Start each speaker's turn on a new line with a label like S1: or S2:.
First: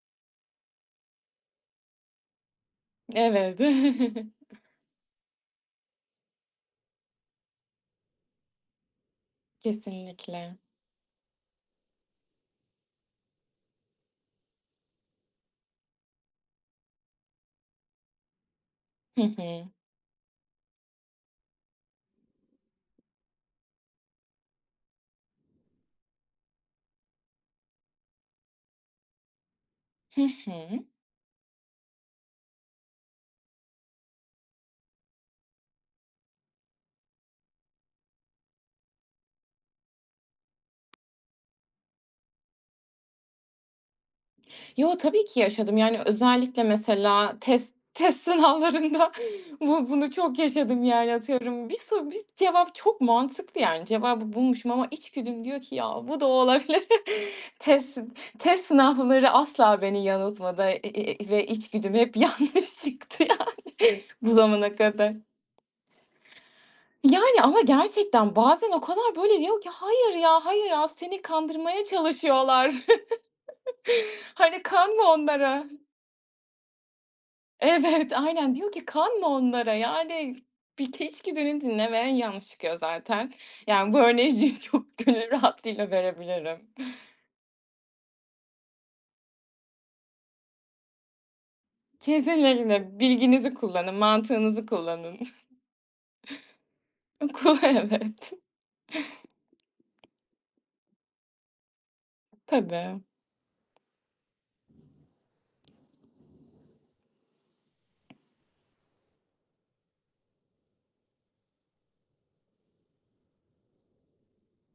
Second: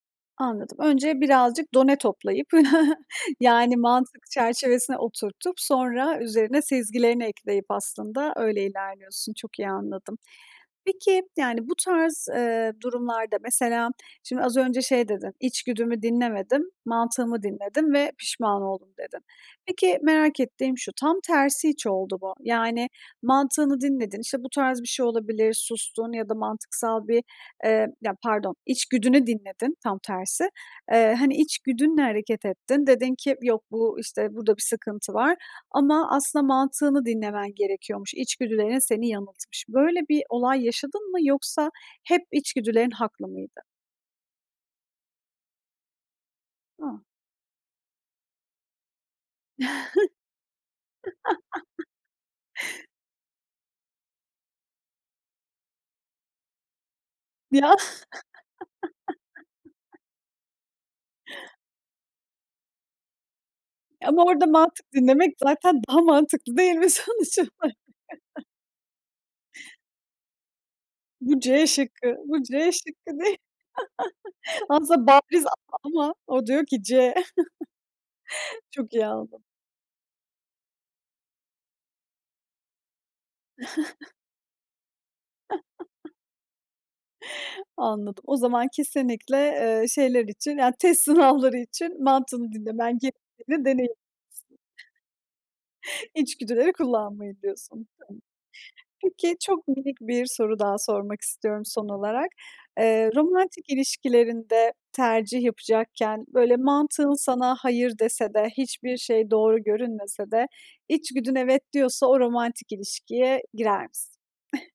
S1: Anladım. Önce birazcık done toplayıp,
S2: Evet.
S1: yani, mantık çerçevesine oturtup, sonra üzerine sezgilerini ekleyip aslında öyle ilerliyorsun. Çok iyi anladım.
S2: Kesinlikle.
S1: Peki, yani, bu tarz, eee, durumlarda mesela, şimdi, az önce şey dedin, "İçgüdümü dinlemedim, mantığımı dinledim ve pişman oldum."
S2: Hı
S1: dedin.
S2: hı.
S1: Peki, merak ettiğim şu, tam tersi hiç oldu mu? Yani, mantığını dinledin, işte, bu tarz bir şey olabilir, sustun ya da mantıksal bir, eee Ya pardon, içgüdünü dinledin, tam
S2: Hı
S1: tersi.
S2: hı.
S1: Eee, hani, içgüdünle hareket ettin, dedin ki, "Yok, bu, işte, burada bir sıkıntı var." ama aslında mantığını dinlemen gerekiyormuş. İçgüdülerin seni yanıltmış. Böyle bir olay yaşadın mı yoksa hep içgüdülerin haklı mıydı?
S2: Yo, tabii ki yaşadım. Yani, özellikle
S1: A!
S2: mesela test test sınavlarında bu bunu çok yaşadım, yani, atıyorum. Bir soru bist cevap çok mantıklı, yani, cevabı bulmuşum ama içgüdüm diyor ki ya, bu da olabilir.
S1: Ya.
S2: Tesıt test sınavları asla beni yanıltmadı, eee, ve içgüdüm hep yanlış çıktı, yani,
S1: Ama
S2: bu
S1: orada
S2: zamana
S1: mantık
S2: kadar.
S1: dinlemek zaten daha mantıklı değil mi, sonuç
S2: Yani, ama
S1: olarak?
S2: gerçekten bazen o kadar, böyle, diyor ki, "Hayır ya, hayır ya, seni
S1: Bu C
S2: kandırmaya
S1: şıkkı. Bu C
S2: çalışıyorlar.
S1: şıkkı değil.
S2: Hani, kanma
S1: Aslında bariz A
S2: onlara."
S1: ama o diyor ki C.
S2: Evet, aynen, diyor ki,
S1: Çok iyi
S2: "Kanma
S1: anladım.
S2: onlara." Yani, bir ke iç güdünü dinleme, yanlış çıkıyor zaten. Yani, bu örneği [unintelligible] çok gönül rahatlığıyla verebilirim.
S1: Anladım. O zaman kesinlikle, eee, şeyler için, yani, test sınavları için mantığını
S2: Kesin
S1: dinlemen
S2: [unintelligible] bilginizi
S1: gerektiğini
S2: kullanın,
S1: deneyimlemişsin.
S2: mantığınızı kullanın.
S1: İçgüdüleri kullanmayın
S2: Oku,
S1: diyorsun.
S2: evet.
S1: [unintelligible] Peki, çok minik bir soru daha sormak istiyorum, son olarak.
S2: Tabii.
S1: Eee, romantik ilişkilerinde tercih yapacakken, böyle, mantığın sana "hayır" dese de hiçbir şey doğru görünmese de içgüdün "evet" diyorsa o romantik ilişkiye girer misin?